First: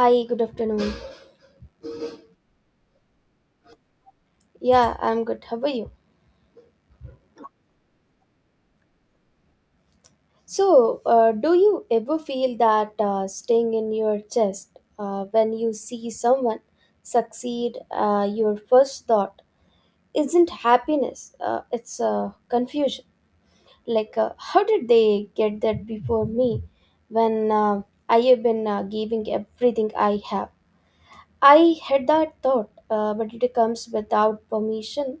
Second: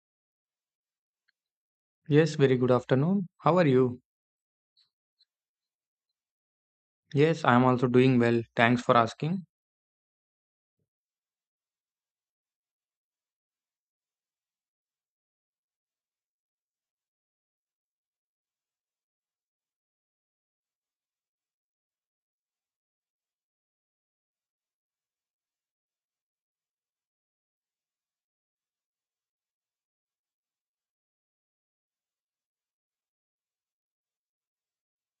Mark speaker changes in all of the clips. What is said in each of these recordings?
Speaker 1: Hi, good afternoon.
Speaker 2: Yes, very good afternoon. How are you?
Speaker 1: Yeah, I'm good. How are you?
Speaker 2: Yes, I am also doing well. Thanks for asking.
Speaker 1: So do you ever feel that sting in your chest when you see someone succeed? Your first thought isn't happiness, it's confusion. Like, how did they get that before me when I have been giving everything I have? I had that thought, but it comes without permission.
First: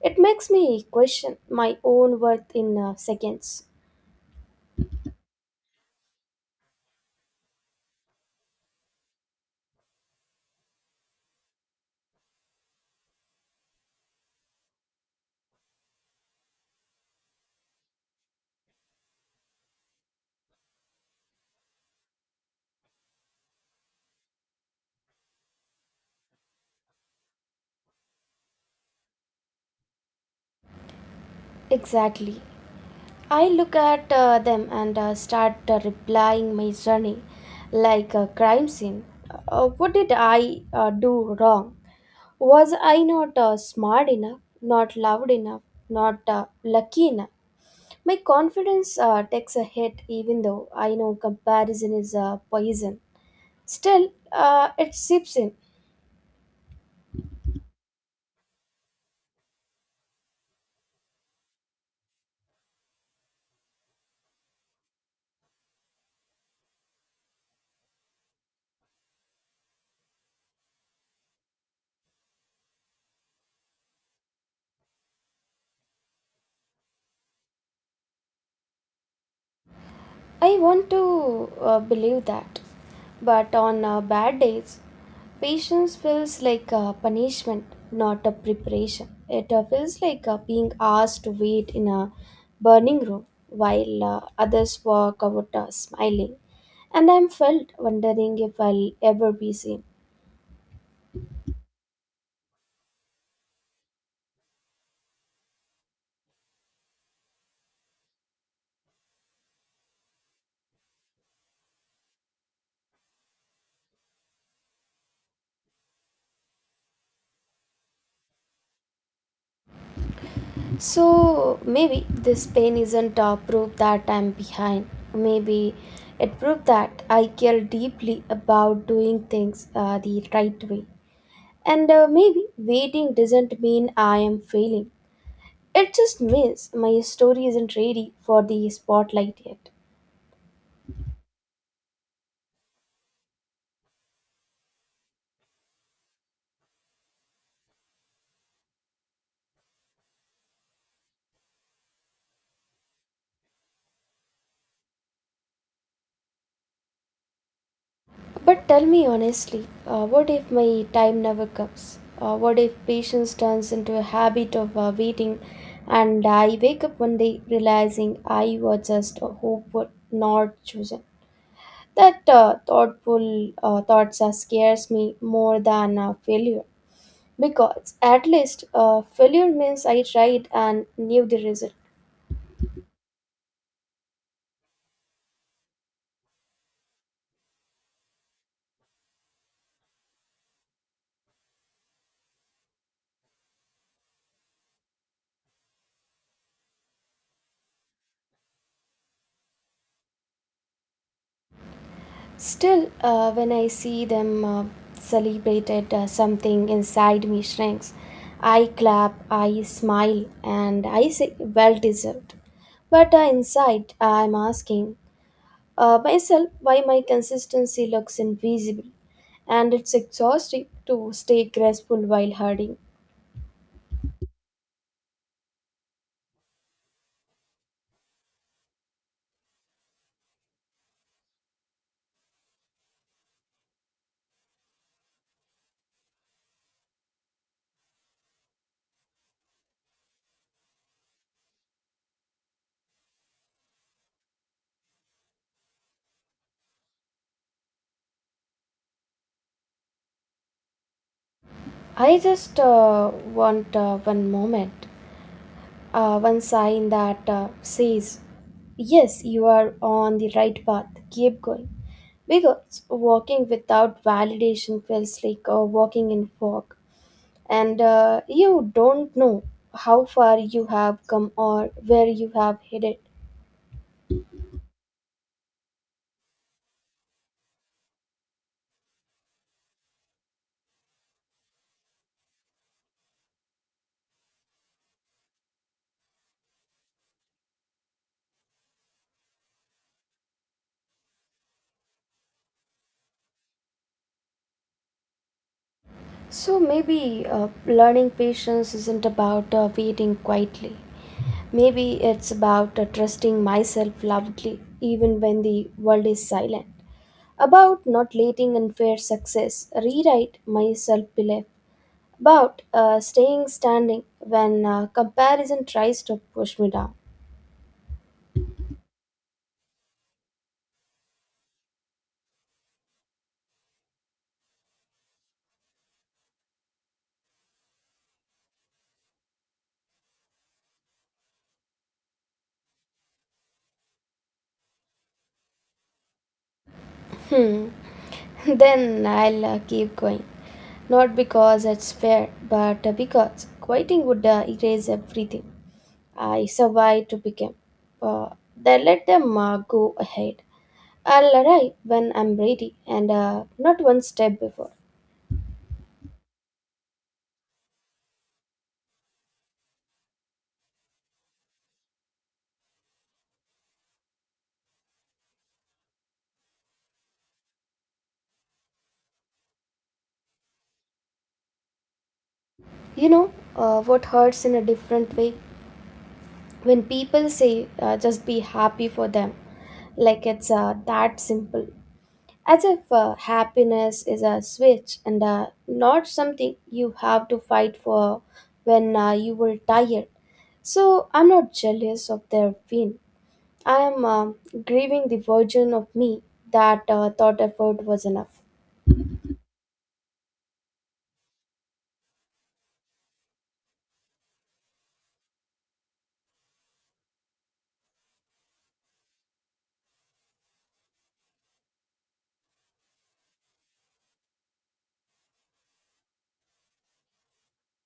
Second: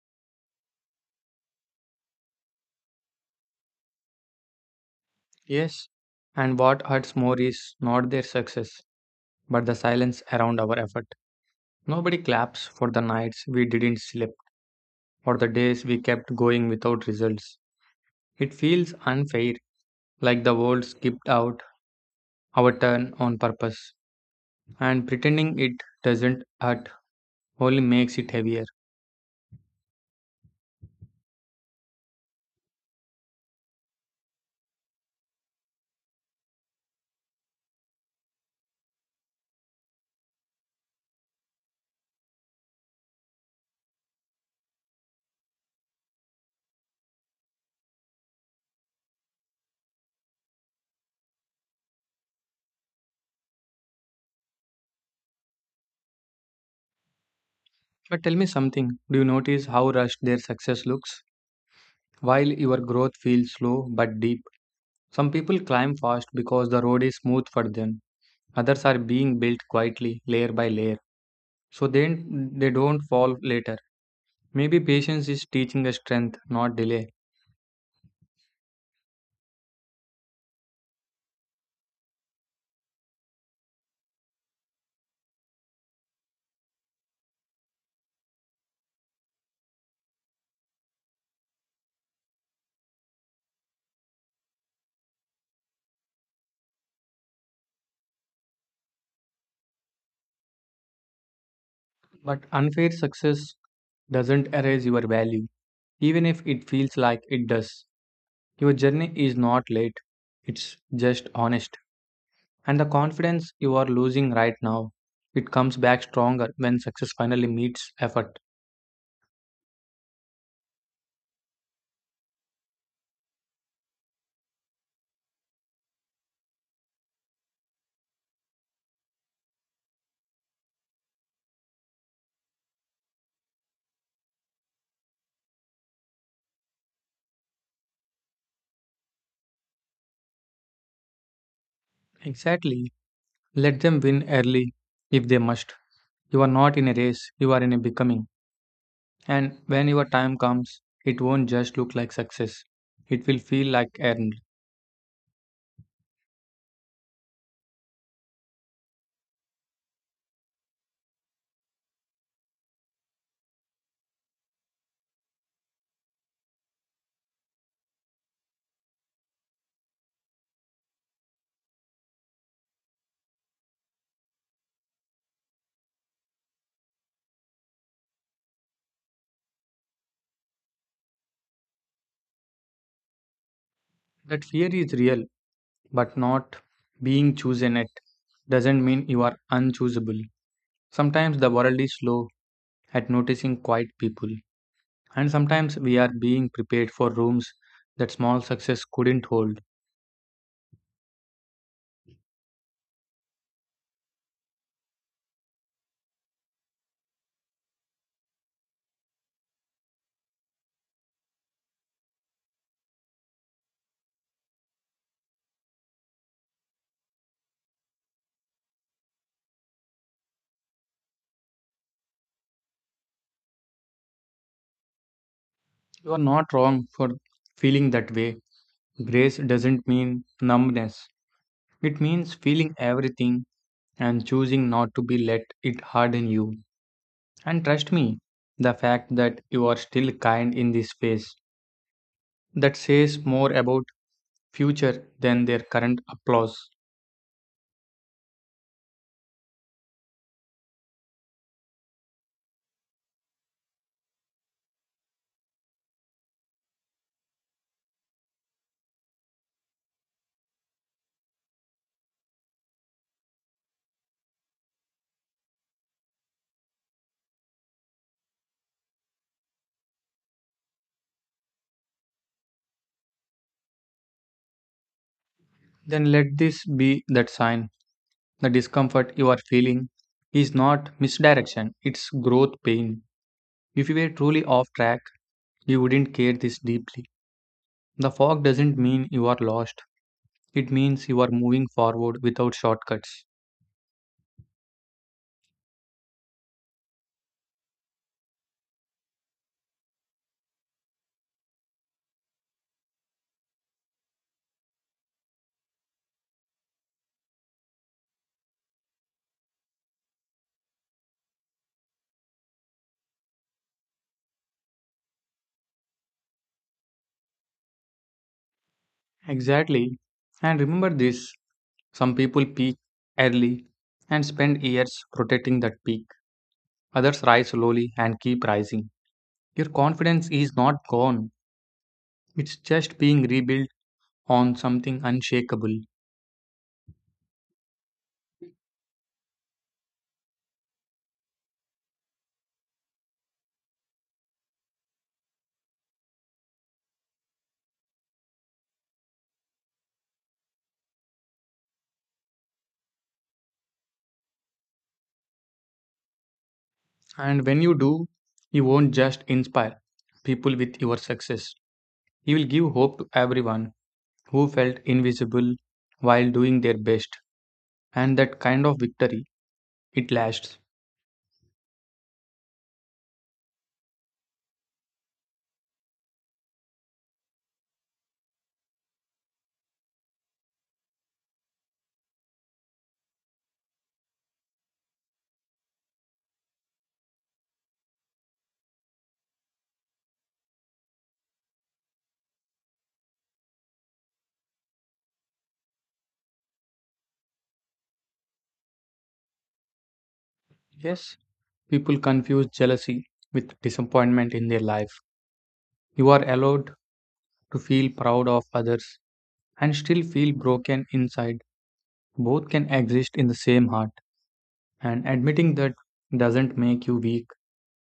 Speaker 1: It makes me question my own worth in seconds.
Speaker 2: Yes, and what hurts more is not their success, but the silence around our effort. Nobody claps for the nights we didn't sleep or the days we kept going without results. It feels unfair, like the world skipped out our turn on purpose, and pretending it doesn't hurt only makes it heavier.
Speaker 1: Exactly. I look at them and start replying my journey like a crime scene. What did I do wrong? Was I not smart enough, not loud enough, not lucky enough? My confidence takes a hit even though I know comparison is a poison. Still, it seeps in.
Speaker 2: But tell me something, do you notice how rushed their success looks? While your growth feels slow but deep, some people climb fast because the road is smooth for them. Others are being built quietly, layer by layer, so then they don't fall later. Maybe patience is teaching us strength, not delay.
Speaker 1: I want to believe that, but on bad days, patience feels like a punishment, not a preparation. It feels like being asked to wait in a burning room while others walk out smiling, and I'm felt wondering if I'll ever be seen.
Speaker 2: But unfair success doesn't erase your value, even if it feels like it does. Your journey is not late, it's just honest. And the confidence you are losing right now, it comes back stronger when success finally meets effort.
Speaker 1: So maybe this pain isn't a proof that I'm behind. Maybe it proved that I care deeply about doing things the right way. And maybe waiting doesn't mean I am failing. It just means my story isn't ready for the spotlight yet.
Speaker 2: Exactly. Let them win early if they must. You are not in a race, you are in a becoming. And when your time comes, it won't just look like success. It will feel like earned.
Speaker 1: But tell me honestly, what if my time never comes? What if patience turns into a habit of waiting and I wake up one day realizing I was just a hopeful, not chosen? That thoughtful thoughts scares me more than failure. Because at least failure means I tried and knew the result.
Speaker 2: That fear is real, but not being chosen at doesn't mean you are unchoosable. Sometimes the world is slow at noticing quiet people, and sometimes we are being prepared for rooms that small success couldn't hold.
Speaker 1: Still, when I see them celebrated, something inside me shrinks. I clap, I smile, and I say, well deserved. But inside, I'm asking myself why my consistency looks invisible, and it's exhausting to stay graceful while hurting.
Speaker 2: You are not wrong for feeling that way. Grace doesn't mean numbness. It means feeling everything and choosing not to be let it harden you. And trust me, the fact that you are still kind in this phase, that says more about future than their current applause.
Speaker 1: I just want one moment one sign that says, yes, you are on the right path, keep going. Because walking without validation feels like walking in fog, and you don't know how far you have come or where you have headed.
Speaker 2: Then let this be that sign. The discomfort you are feeling is not misdirection, it's growth pain. If you were truly off track, you wouldn't care this deeply. The fog doesn't mean you are lost. It means you are moving forward without shortcuts.
Speaker 1: So maybe learning patience isn't about waiting quietly. Maybe it's about trusting myself loudly, even when the world is silent. About not letting unfair success rewrite my self belief, about staying standing when comparison tries to push me down.
Speaker 2: Exactly. And remember this, some people peak early and spend years protecting that peak, others rise slowly and keep rising. Your confidence is not gone, it's just being rebuilt on something unshakable.
Speaker 1: Hmm. Then I'll keep going. Not because it's fair, but because quitting would erase everything. I survived to become. Uh, then let them go ahead. I'll arrive when I'm ready and not one step before.
Speaker 2: And when you do, you won't just inspire people with your success, you will give hope to everyone who felt invisible while doing their best. And that kind of victory, it lasts.
Speaker 1: You know what hurts in a different way? When people say just be happy for them, like it's that simple, as if happiness is a switch and not something you have to fight for when you were tired. So I'm not jealous of their pain, I am grieving the version of me that thought effort was enough.
Speaker 2: Yes. People confuse jealousy with disappointment in their life. You are allowed to feel proud of others and still feel broken inside. Both can exist in the same heart, and admitting that doesn't make you weak,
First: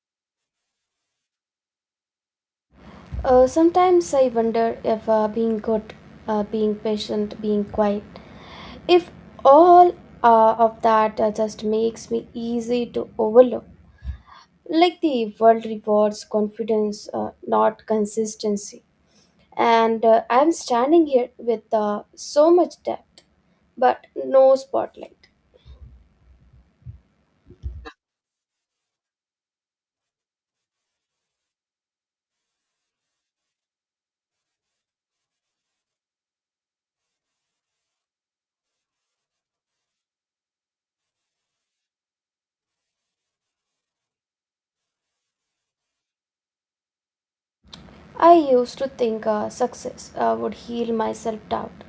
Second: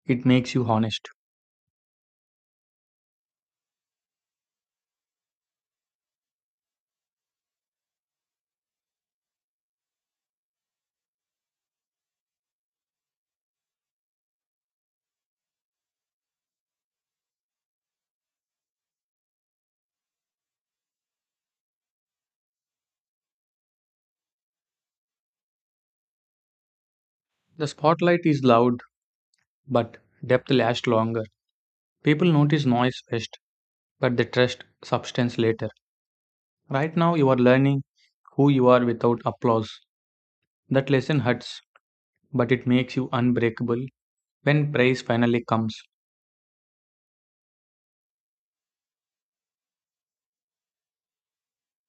Speaker 2: it makes you honest.
Speaker 1: Sometimes I wonder if being good, being patient, being quiet, if all of that just makes me easy to overlook, like the world rewards confidence, not consistency. And I'm standing here with so much depth, but no spotlight.
Speaker 2: The spotlight is loud, but depth lasts longer. People notice noise first, but they trust substance later. Right now, you are learning who you are without applause. That lesson hurts, but it makes you unbreakable when praise finally comes.
Speaker 1: I used to think success would heal my self doubt.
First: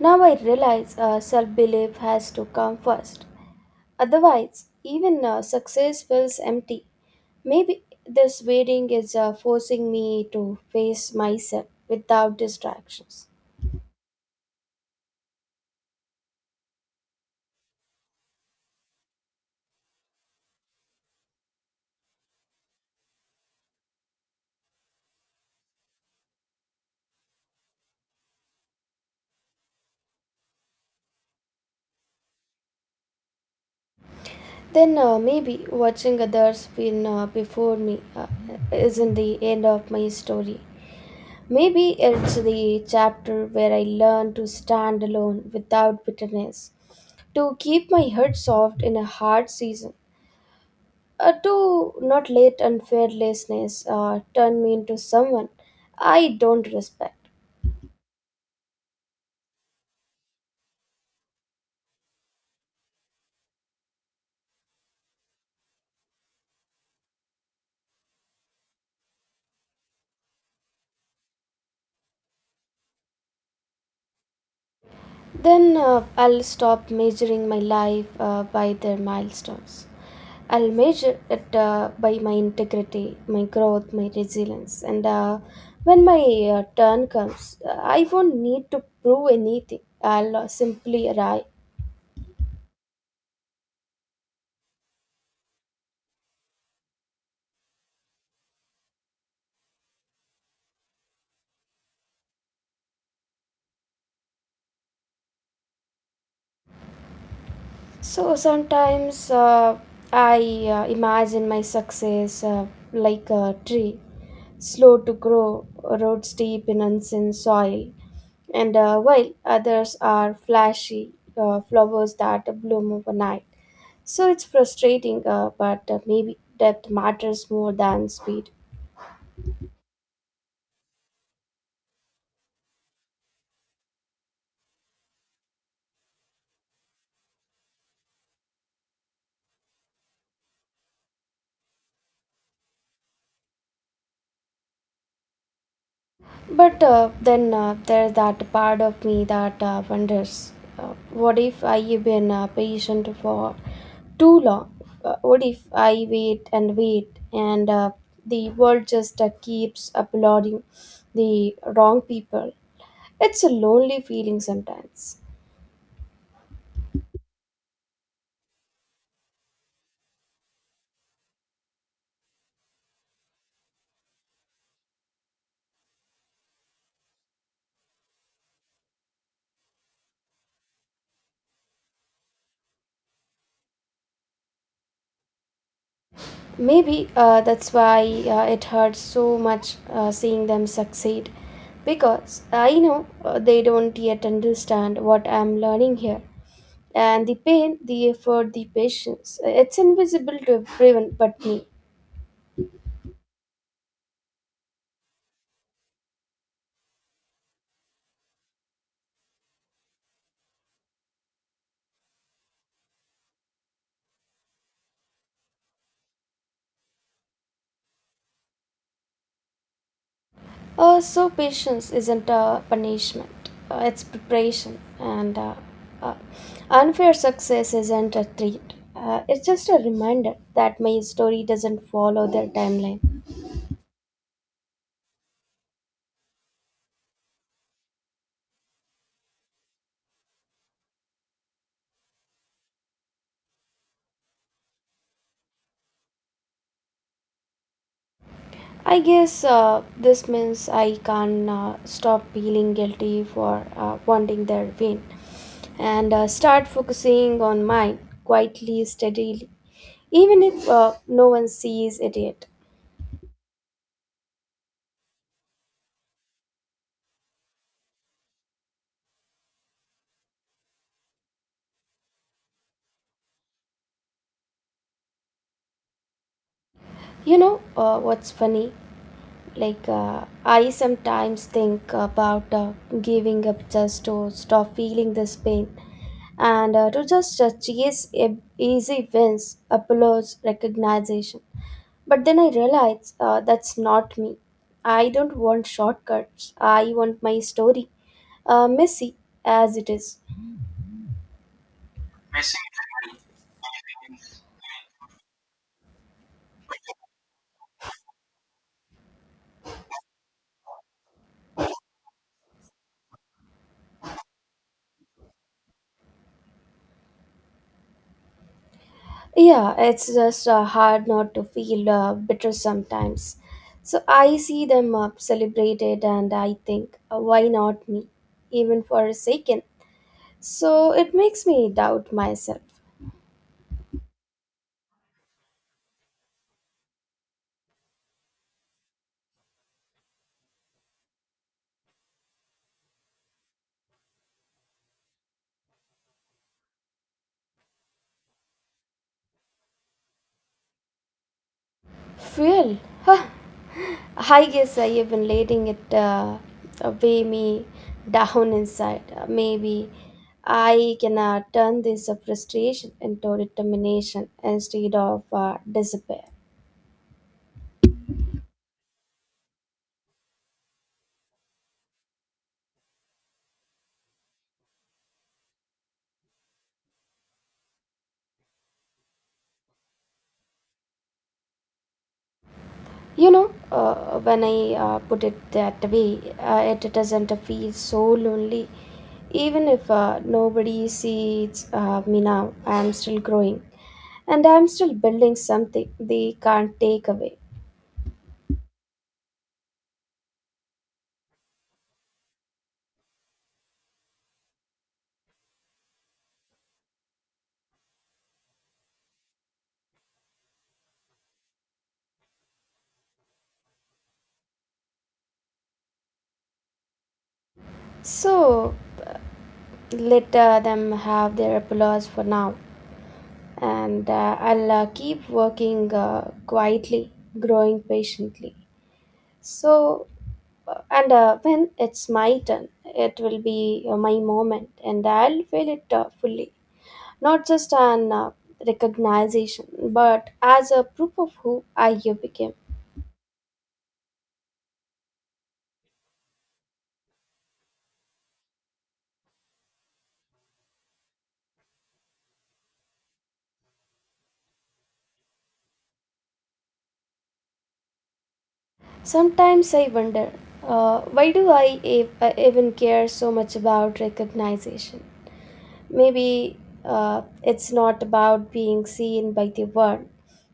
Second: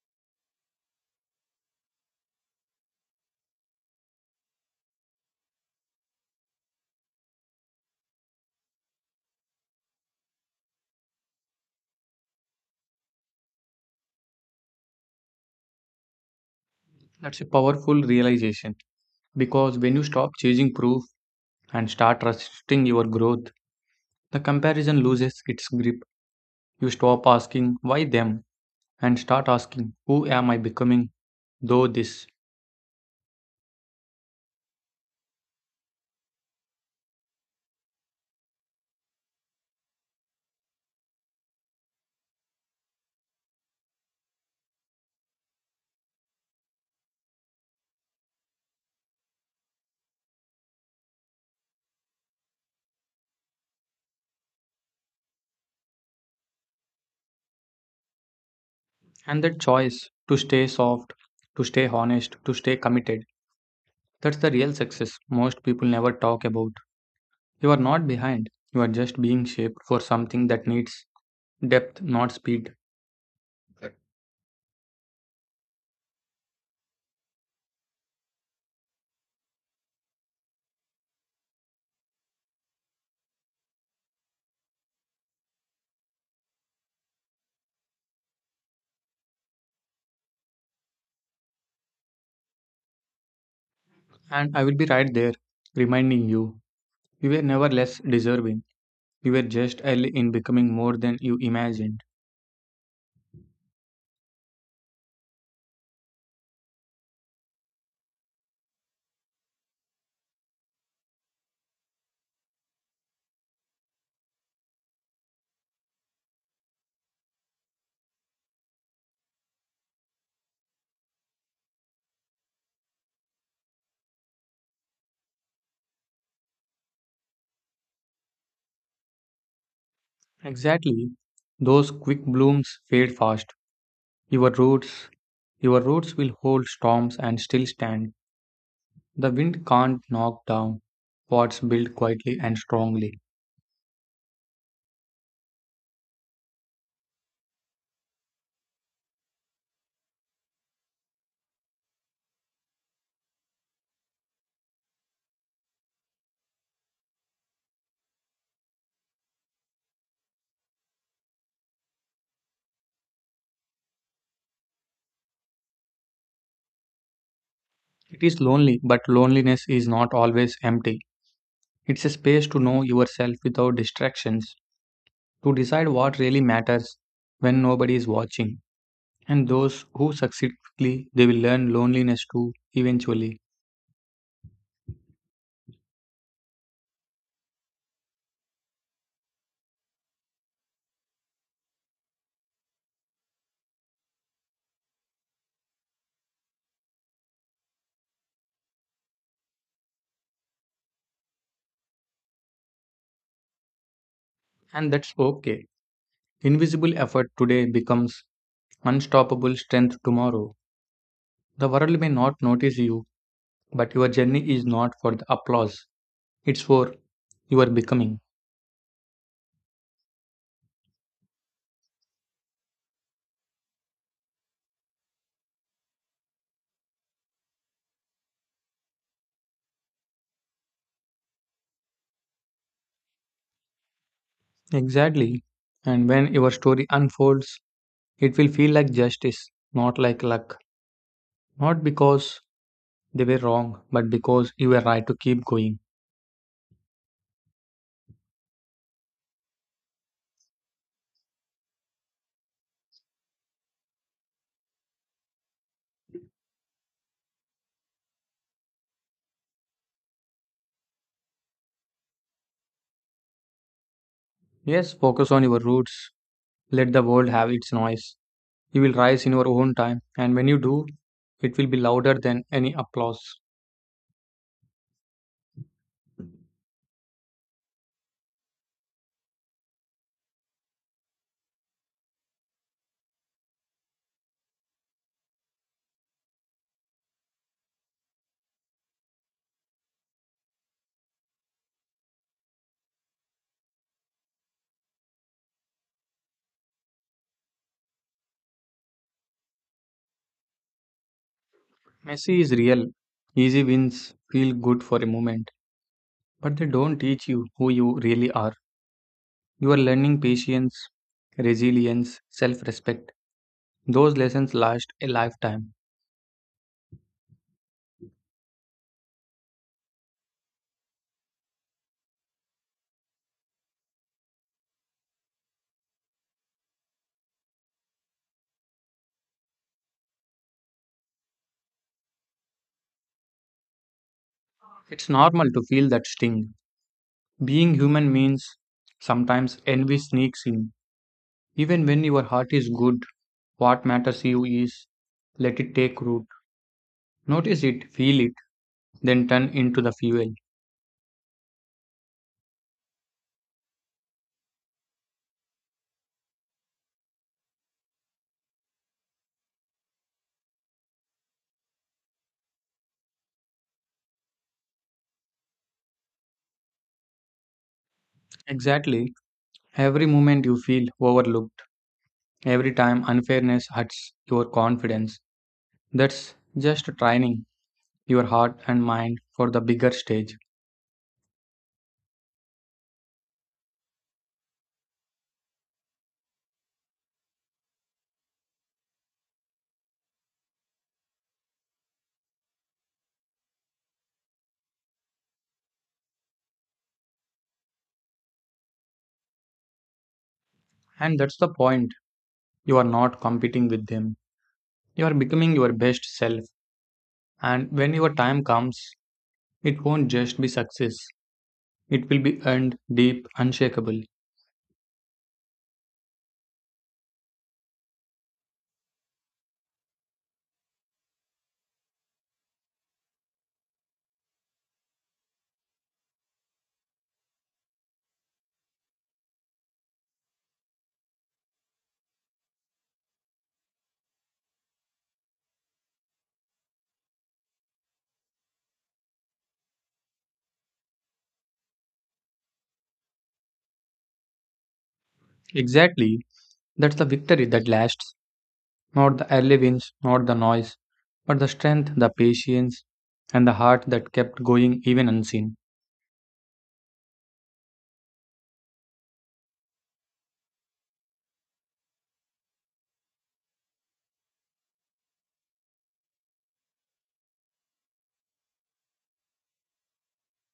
Speaker 1: Now I realize self belief has to come first. Otherwise, even success feels empty. Maybe this waiting is forcing me to face myself without distractions.
Speaker 2: That's a powerful realization because when you stop chasing proof and start trusting your growth, the comparison loses its grip. You stop asking, why them? And start asking, who am I becoming? Though this.
Speaker 1: Then maybe watching others win before me isn't the end of my story. Maybe it's the chapter where I learn to stand alone without bitterness, to keep my head soft in a hard season, to not let unfairlessness turn me into someone I don't respect.
Speaker 2: And that choice to stay soft, to stay honest, to stay committed, that's the real success most people never talk about. You are not behind, you are just being shaped for something that needs depth, not speed.
Speaker 1: Then I'll stop measuring my life by their milestones. I'll measure it by my integrity, my growth, my resilience. And when my turn comes, I won't need to prove anything. I'll simply arrive.
Speaker 2: And I will be right there, reminding you you were never less deserving. You were just early in becoming more than you imagined.
Speaker 1: So sometimes I imagine my success like a tree, slow to grow, roots deep in unseen soil, and while others are flashy flowers that bloom overnight. So it's frustrating, but maybe depth matters more than speed.
Speaker 2: Exactly. Those quick blooms fade fast. Your roots, your roots will hold storms and still stand. The wind can't knock down what's built quietly and strongly.
Speaker 1: But then there's that part of me that wonders what if I've been patient for too long? What if I wait and wait and the world just keeps applauding the wrong people? It's a lonely feeling sometimes.
Speaker 2: It is lonely, but loneliness is not always empty. It's a space to know yourself without distractions, to decide what really matters when nobody is watching. And those who succeed quickly, they will learn loneliness too eventually.
Speaker 1: Maybe that's why it hurts so much seeing them succeed. Because I know they don't yet understand what I'm learning here. And the pain, the effort, the patience, it's invisible to everyone but me.
Speaker 2: And that's okay. Invisible effort today becomes unstoppable strength tomorrow. The world may not notice you, but your journey is not for the applause, it's for your becoming.
Speaker 1: So, patience isn't a punishment, it's preparation. And uh, unfair success isn't a treat, it's just a reminder that my story doesn't follow their timeline.
Speaker 2: Exactly. And when your story unfolds, it will feel like justice, not like luck. Not because they were wrong, but because you were right to keep going.
Speaker 1: I guess this means I can stop feeling guilty for wanting their win and start focusing on mine quietly, steadily, even if no one sees it yet.
Speaker 2: Yes, focus on your roots. Let the world have its noise. You will rise in your own time, and when you do, it will be louder than any applause.
Speaker 1: You know what's funny? Like, I sometimes think about giving up just to stop feeling this pain and to just chase easy wins, applause, recognition. But then I realized that's not me. I don't want shortcuts. I want my story, messy as it is.
Speaker 2: Messi is real. Easy wins feel good for a moment, but they don't teach you who you really are. You are learning patience, resilience, self respect. Those lessons last a lifetime.
Speaker 1: Yeah, it's just hard not to feel bitter sometimes. So I see them celebrated and I think, why not me? Even for a second. So it makes me doubt myself.
Speaker 2: It's normal to feel that sting. Being human means sometimes envy sneaks in. Even when your heart is good, what matters you is let it take root. Notice it, feel it, then turn into the fuel.
Speaker 1: Fuel. Huh. I guess I have been letting it weigh me down inside. Maybe I can turn this frustration into determination instead of despair.
Speaker 2: Exactly. Every moment you feel overlooked, every time unfairness hurts your confidence. That's just training your heart and mind for the bigger stage.
Speaker 1: You know, when I put it that way, it doesn't feel so lonely. Even if nobody sees me now, I am still growing and I'm still building something they can't take away.
Speaker 2: And that's the point. You are not competing with them. You are becoming your best self. And when your time comes, it won't just be success. It will be earned, deep, unshakable.
Speaker 1: So uh, let them have their applause for now, and I'll keep working quietly, growing patiently. So, and when it's my turn, it will be my moment, and I'll feel it fully. Not just an recognition, but as a proof of who I became.
Speaker 2: Exactly. That's the victory that lasts. Not the early wins, not the noise, but the strength, the patience, and the heart that kept going even unseen.
Speaker 1: Sometimes I wonder. Why do I even care so much about recognition? Maybe it's not about being seen by the world.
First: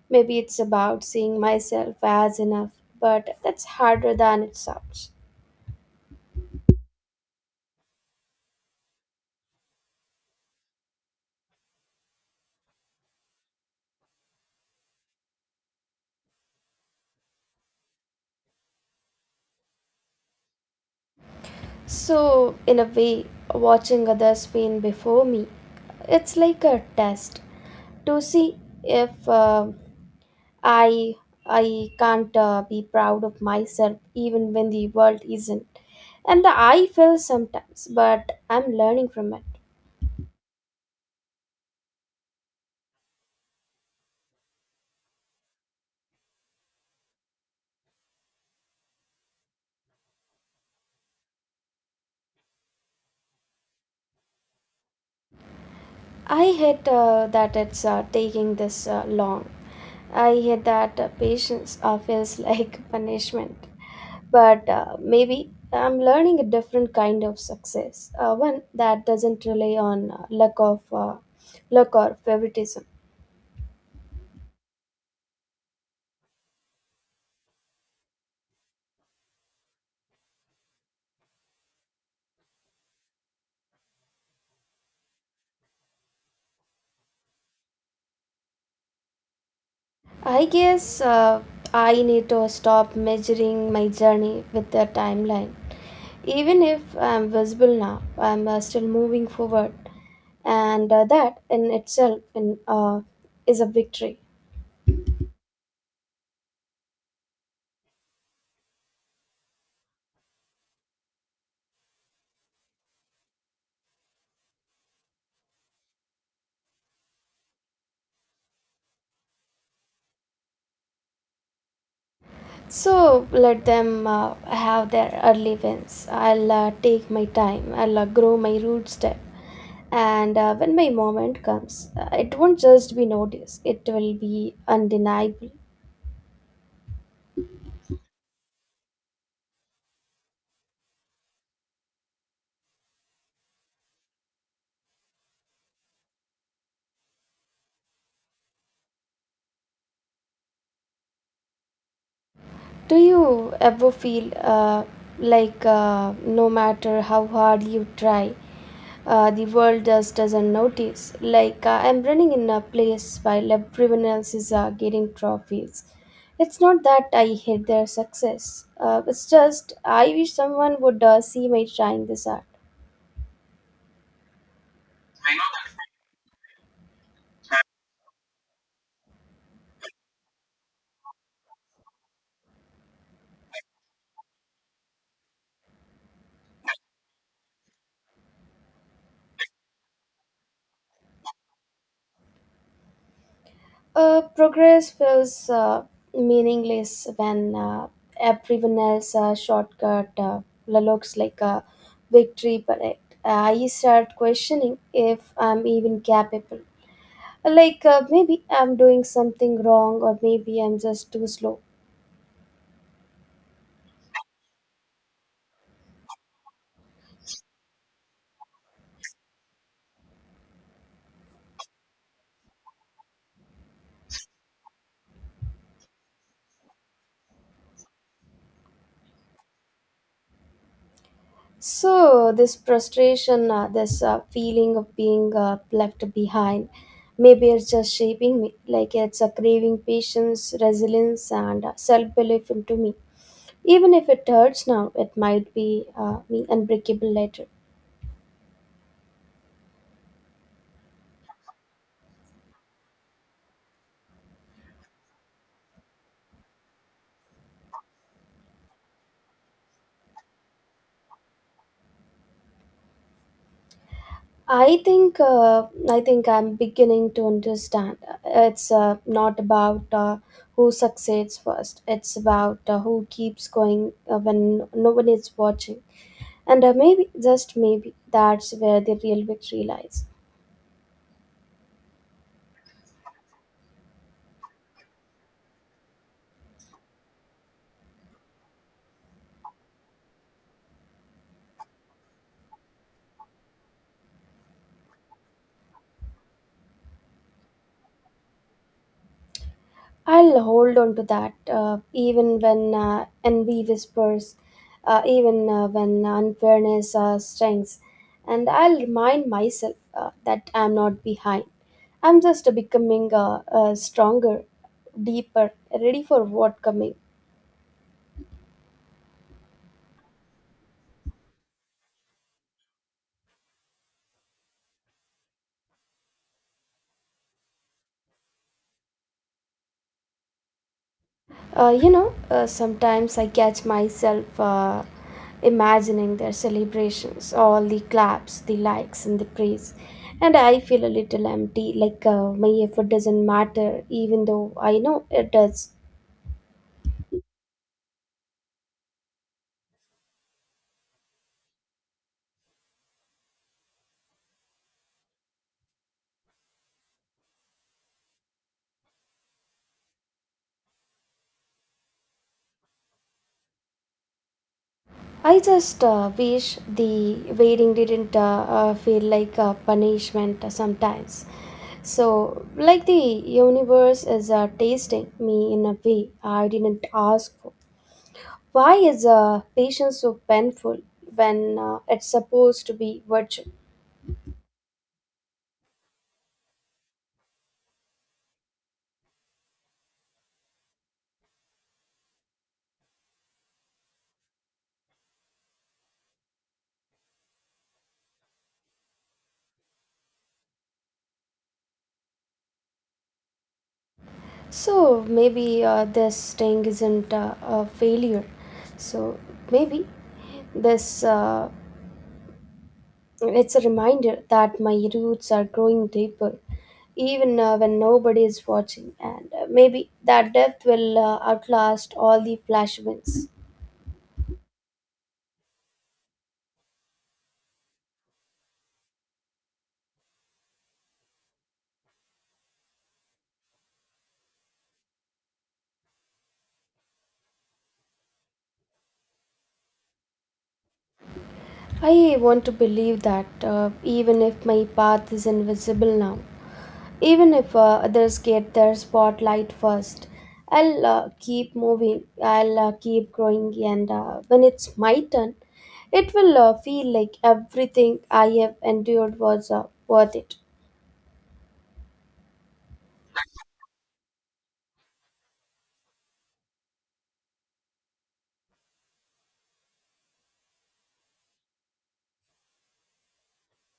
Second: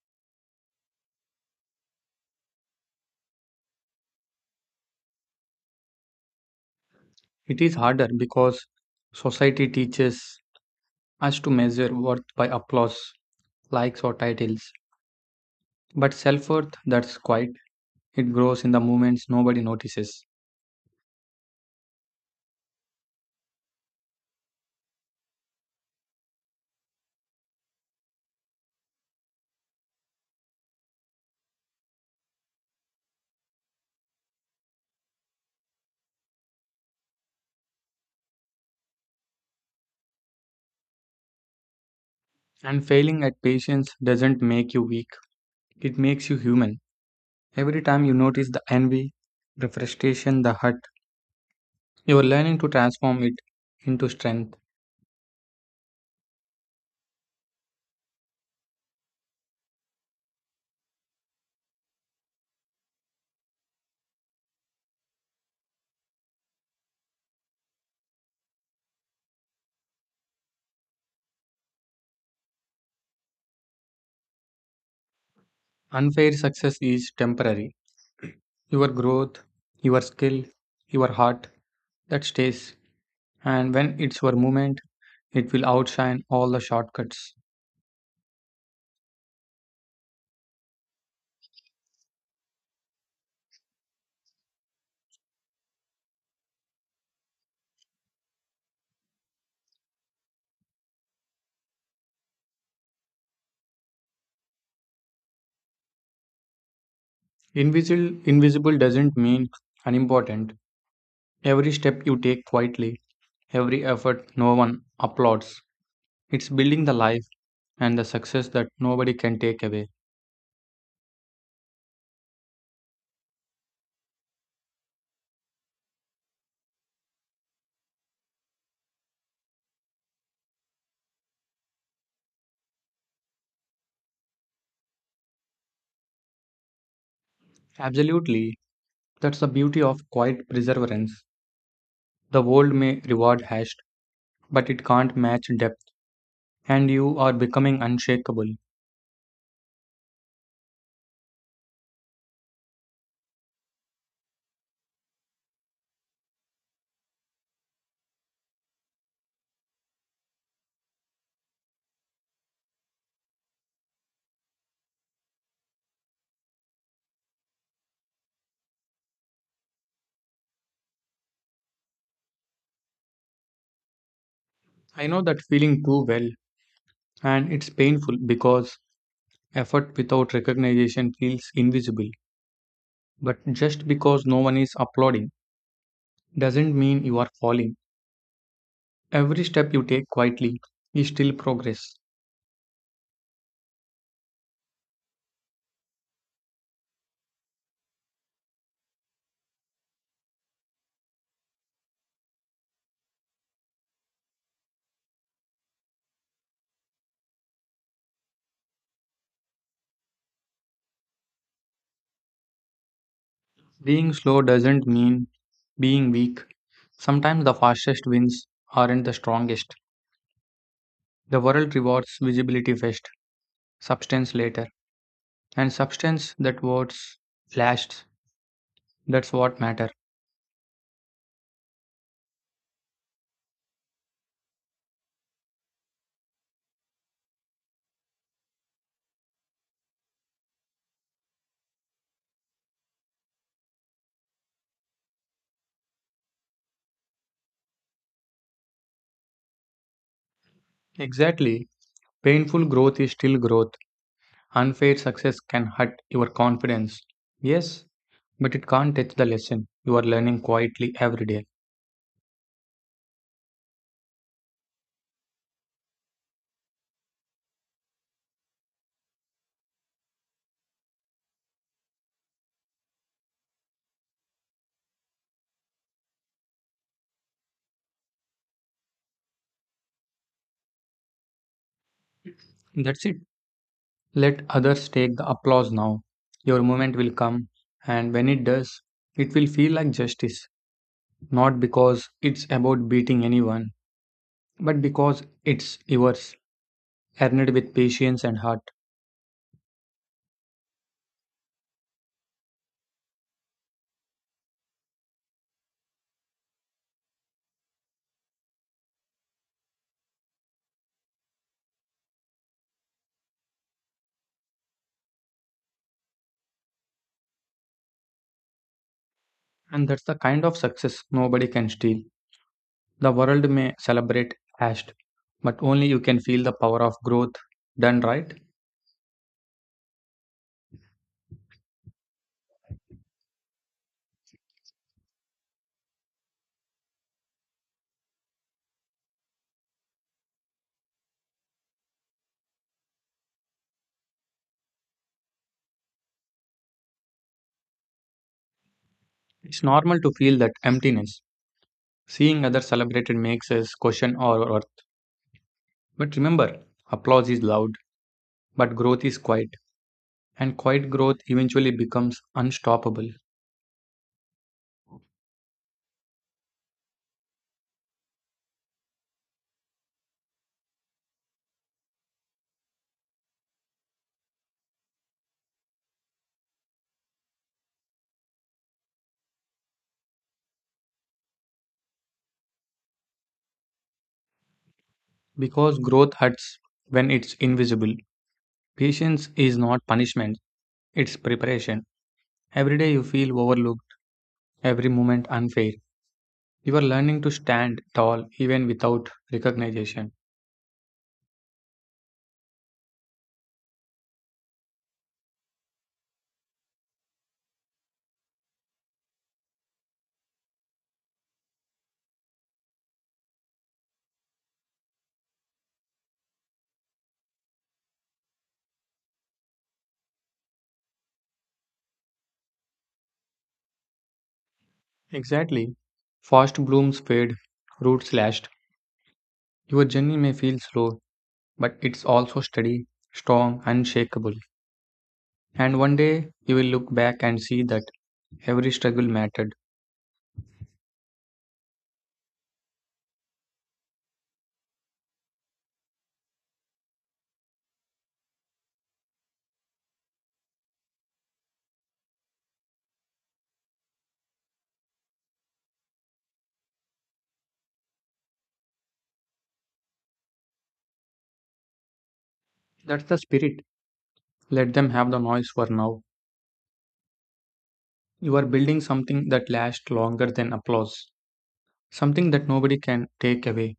Speaker 1: Maybe it's about seeing myself as enough, but that's harder than it sounds.
Speaker 2: It is harder because society teaches us to measure worth by applause, likes, or titles. But self worth that's quiet, it grows in the moments nobody notices.
Speaker 1: So, in a way, watching others being before me, it's like a test to see if I I can't be proud of myself even when the world isn't. And I fail sometimes, but I'm learning from it.
Speaker 2: And failing at patience doesn't make you weak, it makes you human. Every time you notice the envy, the frustration, the hurt, you are learning to transform it into strength.
Speaker 1: I hate that it's taking this long. I hear that patience feels like punishment, but maybe I'm learning a different kind of success, one that doesn't rely on luck or favoritism.
Speaker 2: Unfair success is temporary. Your growth, your skill, your heart, that stays. And when it's your moment, it will outshine all the shortcuts.
Speaker 1: I guess I need to stop measuring my journey with a timeline. Even if I'm visible now, I'm still moving forward, and that in itself is a victory.
Speaker 2: Invisible doesn't mean unimportant. Every step you take quietly, every effort no one applauds. It's building the life and the success that nobody can take away.
Speaker 1: So let them have their early wins. I'll take my time. I'll grow my root step. And when my moment comes, it won't just be noticed, it will be undeniable.
Speaker 2: Absolutely, that's the beauty of quiet perseverance. The world may reward haste, but it can't match depth. And you are becoming unshakable.
Speaker 1: Do you ever feel uh, like no matter how hard you try, the world just doesn't notice? Like I'm running in a place while everyone else is getting trophies. It's not that I hate their success. It's just I wish someone would see me trying this hard.
Speaker 2: I know that feeling too well, and it's painful because effort without recognition feels invisible. But just because no one is applauding doesn't mean you are falling. Every step you take quietly is still progress.
Speaker 1: Progress feels meaningless when everyone else shortcut looks like a victory parade. I start questioning if I'm even capable. Like maybe I'm doing something wrong, or maybe I'm just too slow.
Speaker 2: Being slow doesn't mean being weak. Sometimes the fastest wins aren't the strongest. The world rewards visibility first, substance later, and substance that words flashed. That's what matters.
Speaker 1: So this frustration, this feeling of being left behind, maybe it's just shaping me. Like it's a craving patience, resilience, and self-belief into me. Even if it hurts now, it might be unbreakable later.
Speaker 2: Exactly. Painful growth is still growth. Unfair success can hurt your confidence. Yes, but it can't touch the lesson you are learning quietly every day.
Speaker 1: I think I'm beginning to understand. It's not about who succeeds first. It's about who keeps going when no one is watching. And maybe, just maybe, that's where the real victory lies.
Speaker 2: That's it. Let others take the applause now. Your moment will come, and when it does, it will feel like justice. Not because it's about beating anyone, but because it's yours, earned with patience and heart.
Speaker 1: I'll hold on to that, even when envy whispers, even when unfairness strengths. And I'll remind myself that I'm not behind. I'm just becoming stronger, deeper, ready for what coming.
Speaker 2: And that's the kind of success nobody can steal. The world may celebrate hashed, but only you can feel the power of growth done right.
Speaker 1: Sometimes I catch myself imagining their celebrations, all the claps, the likes, and the praise. And I feel a little empty, like my effort doesn't matter, even though I know it does.
Speaker 2: It's normal to feel that emptiness. Seeing others celebrated makes us question our worth. But remember, applause is loud, but growth is quiet. And quiet growth eventually becomes unstoppable
Speaker 1: I just wish the waiting didn't feel like a punishment sometimes. So, like the universe is tasting me in a way I didn't ask for. Why is patience so painful when it's supposed to be virtue?
Speaker 2: because growth hurts when it's invisible. Patience is not punishment, it's preparation. Every day you feel overlooked, every moment unfair. You are learning to stand tall even without recognition.
Speaker 1: So maybe this staying isn't a failure. So maybe this it's a reminder that my roots are growing deeper, even when nobody is watching, and maybe that depth will outlast all the flash wins.
Speaker 2: Exactly. Fast blooms fade, roots lashed. Your journey may feel slow, but it's also steady, strong, unshakable. And one day you will look back and see that every struggle mattered.
Speaker 1: I want to believe that even if my path is invisible now, even if others get their spotlight first, I'll keep moving, I'll keep growing, and when it's my turn, it will feel like everything I have endured was worth it.
Speaker 2: That's the spirit. Let them have the noise for now. You are building something that lasts longer than applause, something that nobody can take away.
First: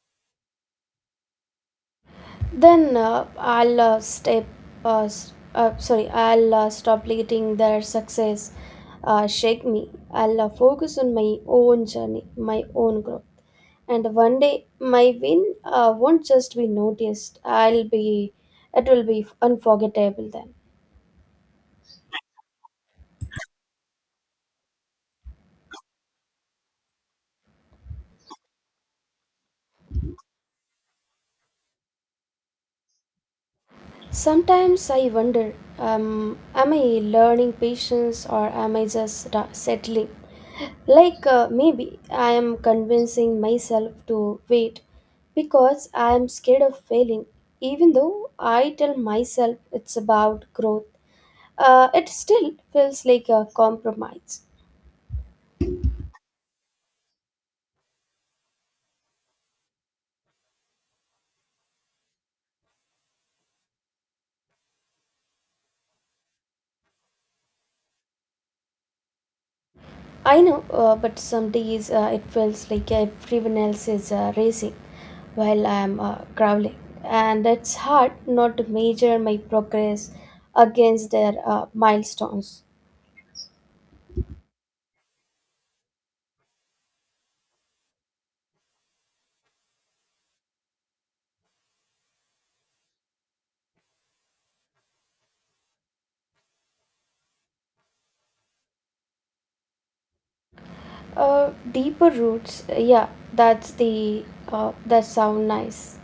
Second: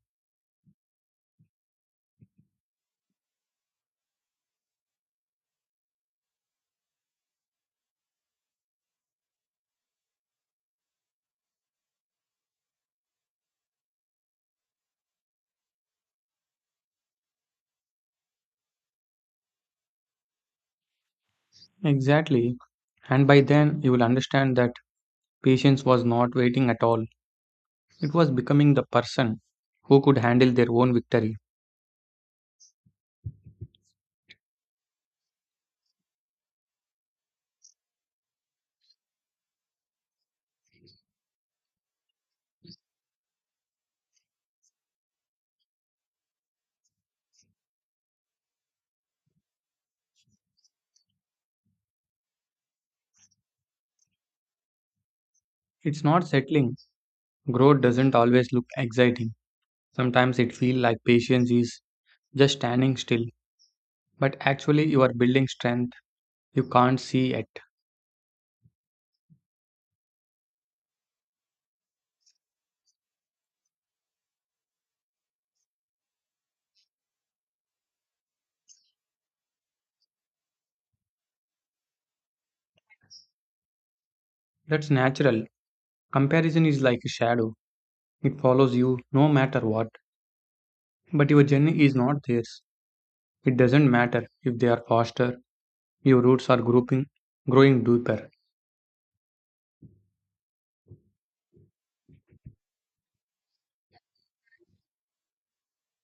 Speaker 1: Then I'll step, sorry, I'll stop letting their success shake me. I'll focus on my own journey, my own growth. And one day my win won't just be noticed, I'll be it will be unforgettable then.
Speaker 2: Exactly. And by then you will understand that patience was not waiting at all, it was becoming the person who could handle their own victory.
Speaker 1: Sometimes I wonder, um, am I learning patience, or am I just settling? Like maybe I am convincing myself to wait because I am scared of failing, even though I tell myself it's about growth, it still feels like a compromise.
Speaker 2: It's not settling. Growth doesn't always look exciting. Sometimes it feels like patience is just standing still, but actually you are building strength you can't see yet.
Speaker 1: I know, but some days it feels like everyone else is racing while I am crawling, and it's hard not to measure my progress against their milestones.
Speaker 2: That's natural. Comparison is like a shadow. It follows you no matter what. But your journey is not theirs. It doesn't matter if they are faster, your roots are grouping, growing deeper.
Speaker 1: Deeper roots, yeah, that's the that sound nice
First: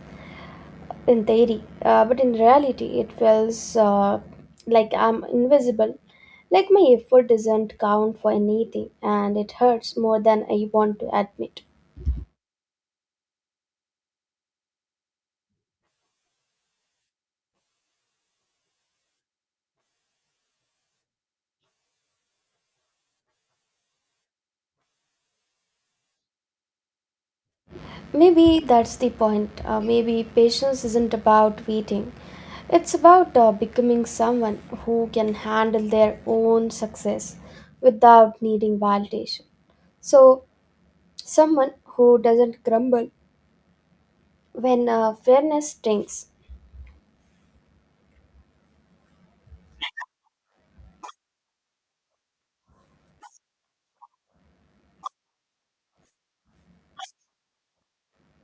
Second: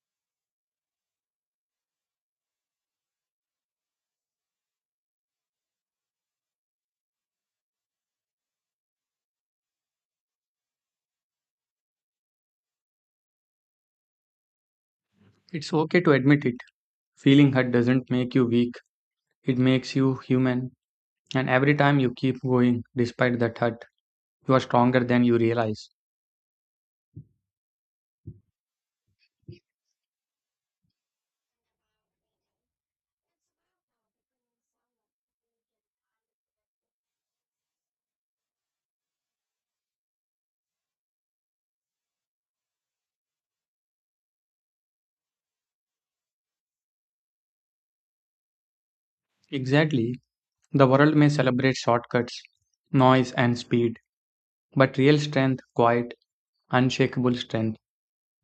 Speaker 1: in theory, but in reality, it feels like I'm invisible. Like my effort doesn't count for anything, and it hurts more than I want to admit.
Speaker 2: It's okay to admit it. Feeling hurt doesn't make you weak. It makes you human. And every time you keep going despite that hurt, you are stronger than you realize.
Speaker 1: Maybe that's the point. Maybe patience isn't about waiting. It's about becoming someone who can handle their own success without needing validation. So, someone who doesn't grumble when fairness stinks.
Speaker 2: Exactly. The world may celebrate shortcuts, noise, and speed, but real strength, quiet, unshakable strength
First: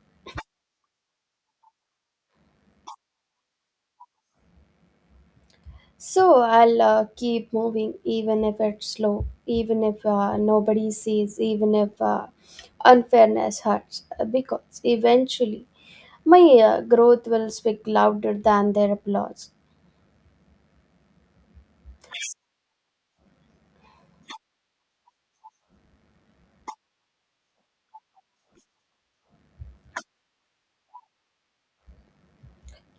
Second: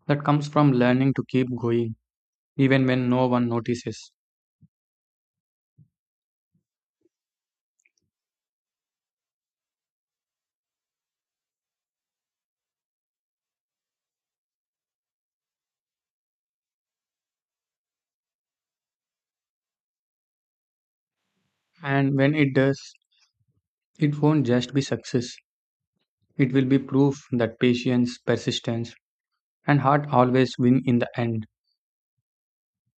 Speaker 2: that comes from learning to keep going even when no one notices.
Speaker 1: So, I'll keep moving even if it's slow, even if nobody sees, even if unfairness hurts, because eventually my growth will speak louder than their applause.
Speaker 2: And when it does, it won't just be success, it will be proof that patience, persistence, and heart always win in the end.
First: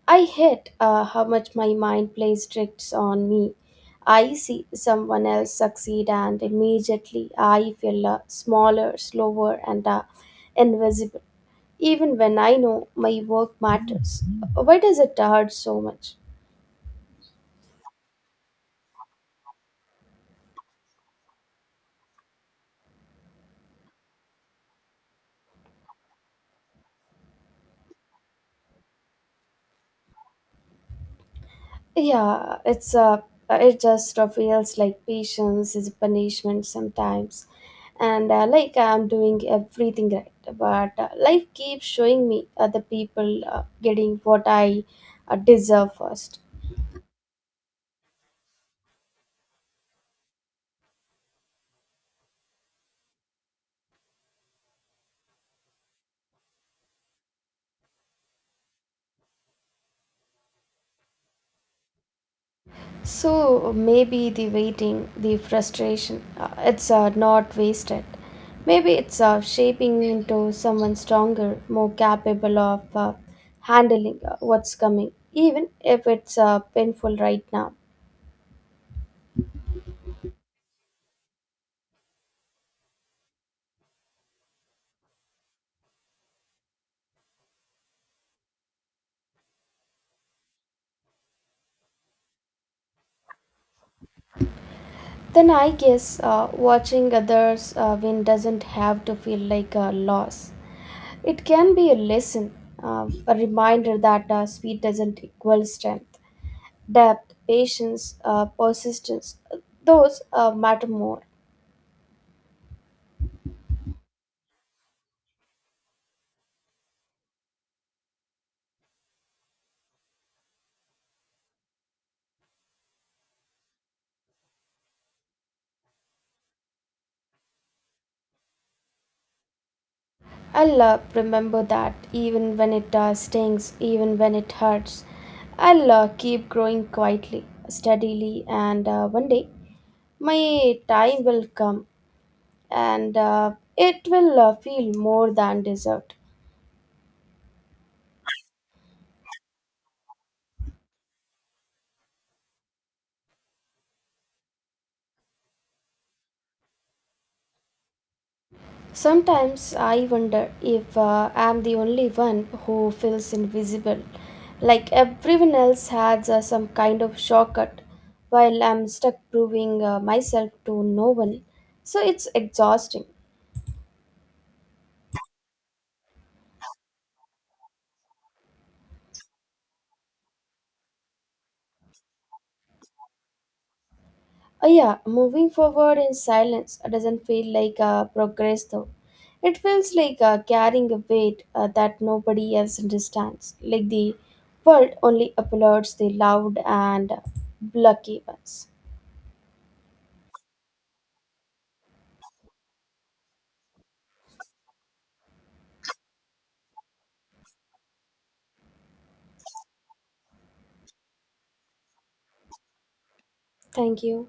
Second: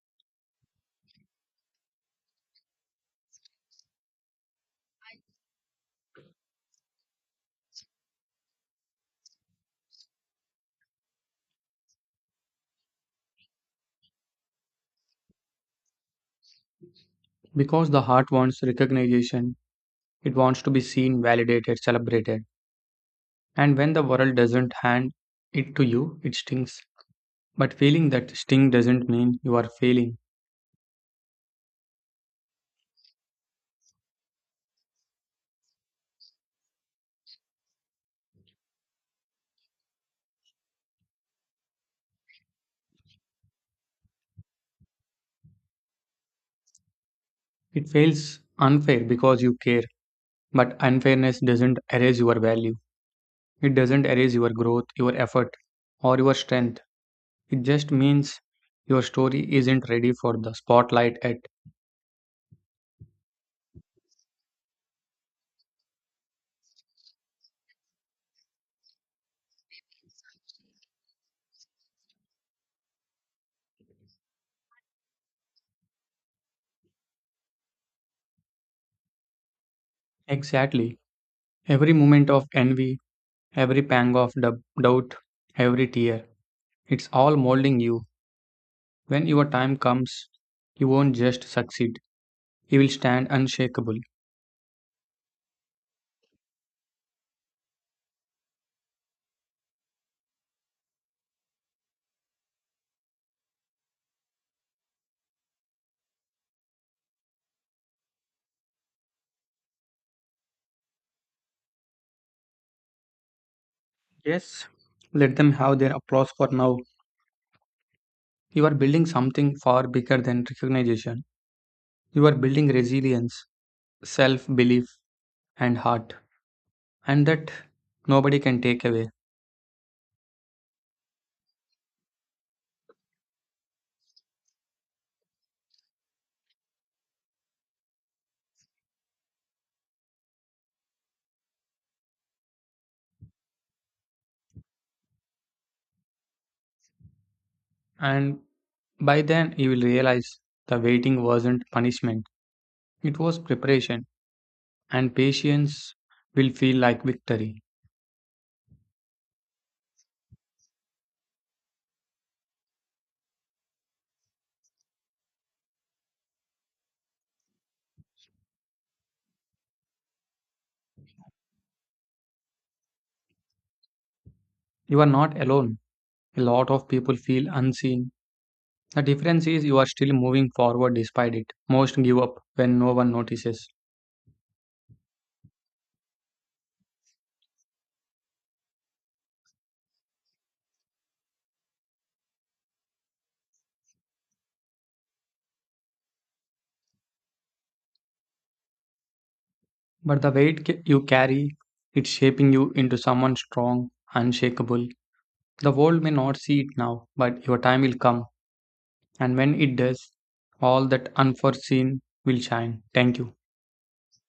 Speaker 1: I hate how much my mind plays tricks on me. I see someone else succeed, and immediately I feel smaller, slower, and invisible, even when I know my work matters. Why does it hurt so much?
Speaker 2: Because the heart wants recognition, it wants to be seen, validated, celebrated. And when the world doesn't hand it to you, it stings. But feeling that sting doesn't mean you are failing.
Speaker 1: Yeah, it just feels like patience is a punishment sometimes. And like I'm doing everything right, but life keeps showing me other people getting what I deserve first.
Speaker 2: It feels unfair because you care. But unfairness doesn't erase your value. It doesn't erase your growth, your effort, or your strength. It just means your story isn't ready for the spotlight yet.
Speaker 1: So maybe the waiting, the frustration, it's not wasted. Maybe it's shaping me into someone stronger, more capable of handling what's coming, even if it's painful right now.
Speaker 2: Exactly. Every moment of envy, every pang of doubt, every tear, it's all molding you. When your time comes, you won't just succeed, you will stand unshakable.
Speaker 1: Then I guess watching others win doesn't have to feel like a loss. It can be a lesson, a reminder that speed doesn't equal strength, depth, patience, persistence. Those matter more.
Speaker 2: Yes, let them have their applause for now. You are building something far bigger than recognition. You are building resilience, self belief, and heart, and that nobody can take away.
Speaker 1: I'll remember that even when it stings, even when it hurts. I'll keep growing quietly, steadily, and one day my time will come, and it will feel more than deserved.
Speaker 2: And by then, you will realize the waiting wasn't punishment, it was preparation, and patience will feel like victory.
Speaker 1: Sometimes I wonder if I'm the only one who feels invisible, like everyone else has some kind of shortcut, while I'm stuck proving myself to no one. So it's exhausting.
Speaker 2: You are not alone. A lot of people feel unseen. The difference is you are still moving forward despite it. Most give up when no one notices.
Speaker 1: Yeah, moving forward in silence doesn't feel like progress though. It feels like carrying a weight that nobody else understands, like the world only applauds the loud and lucky ones.
Speaker 2: But the weight you carry, it's shaping you into someone strong, unshakable. The world may not see it now, but your time will come. And when it does, all that unforeseen will shine. Thank you.
Speaker 1: Thank you.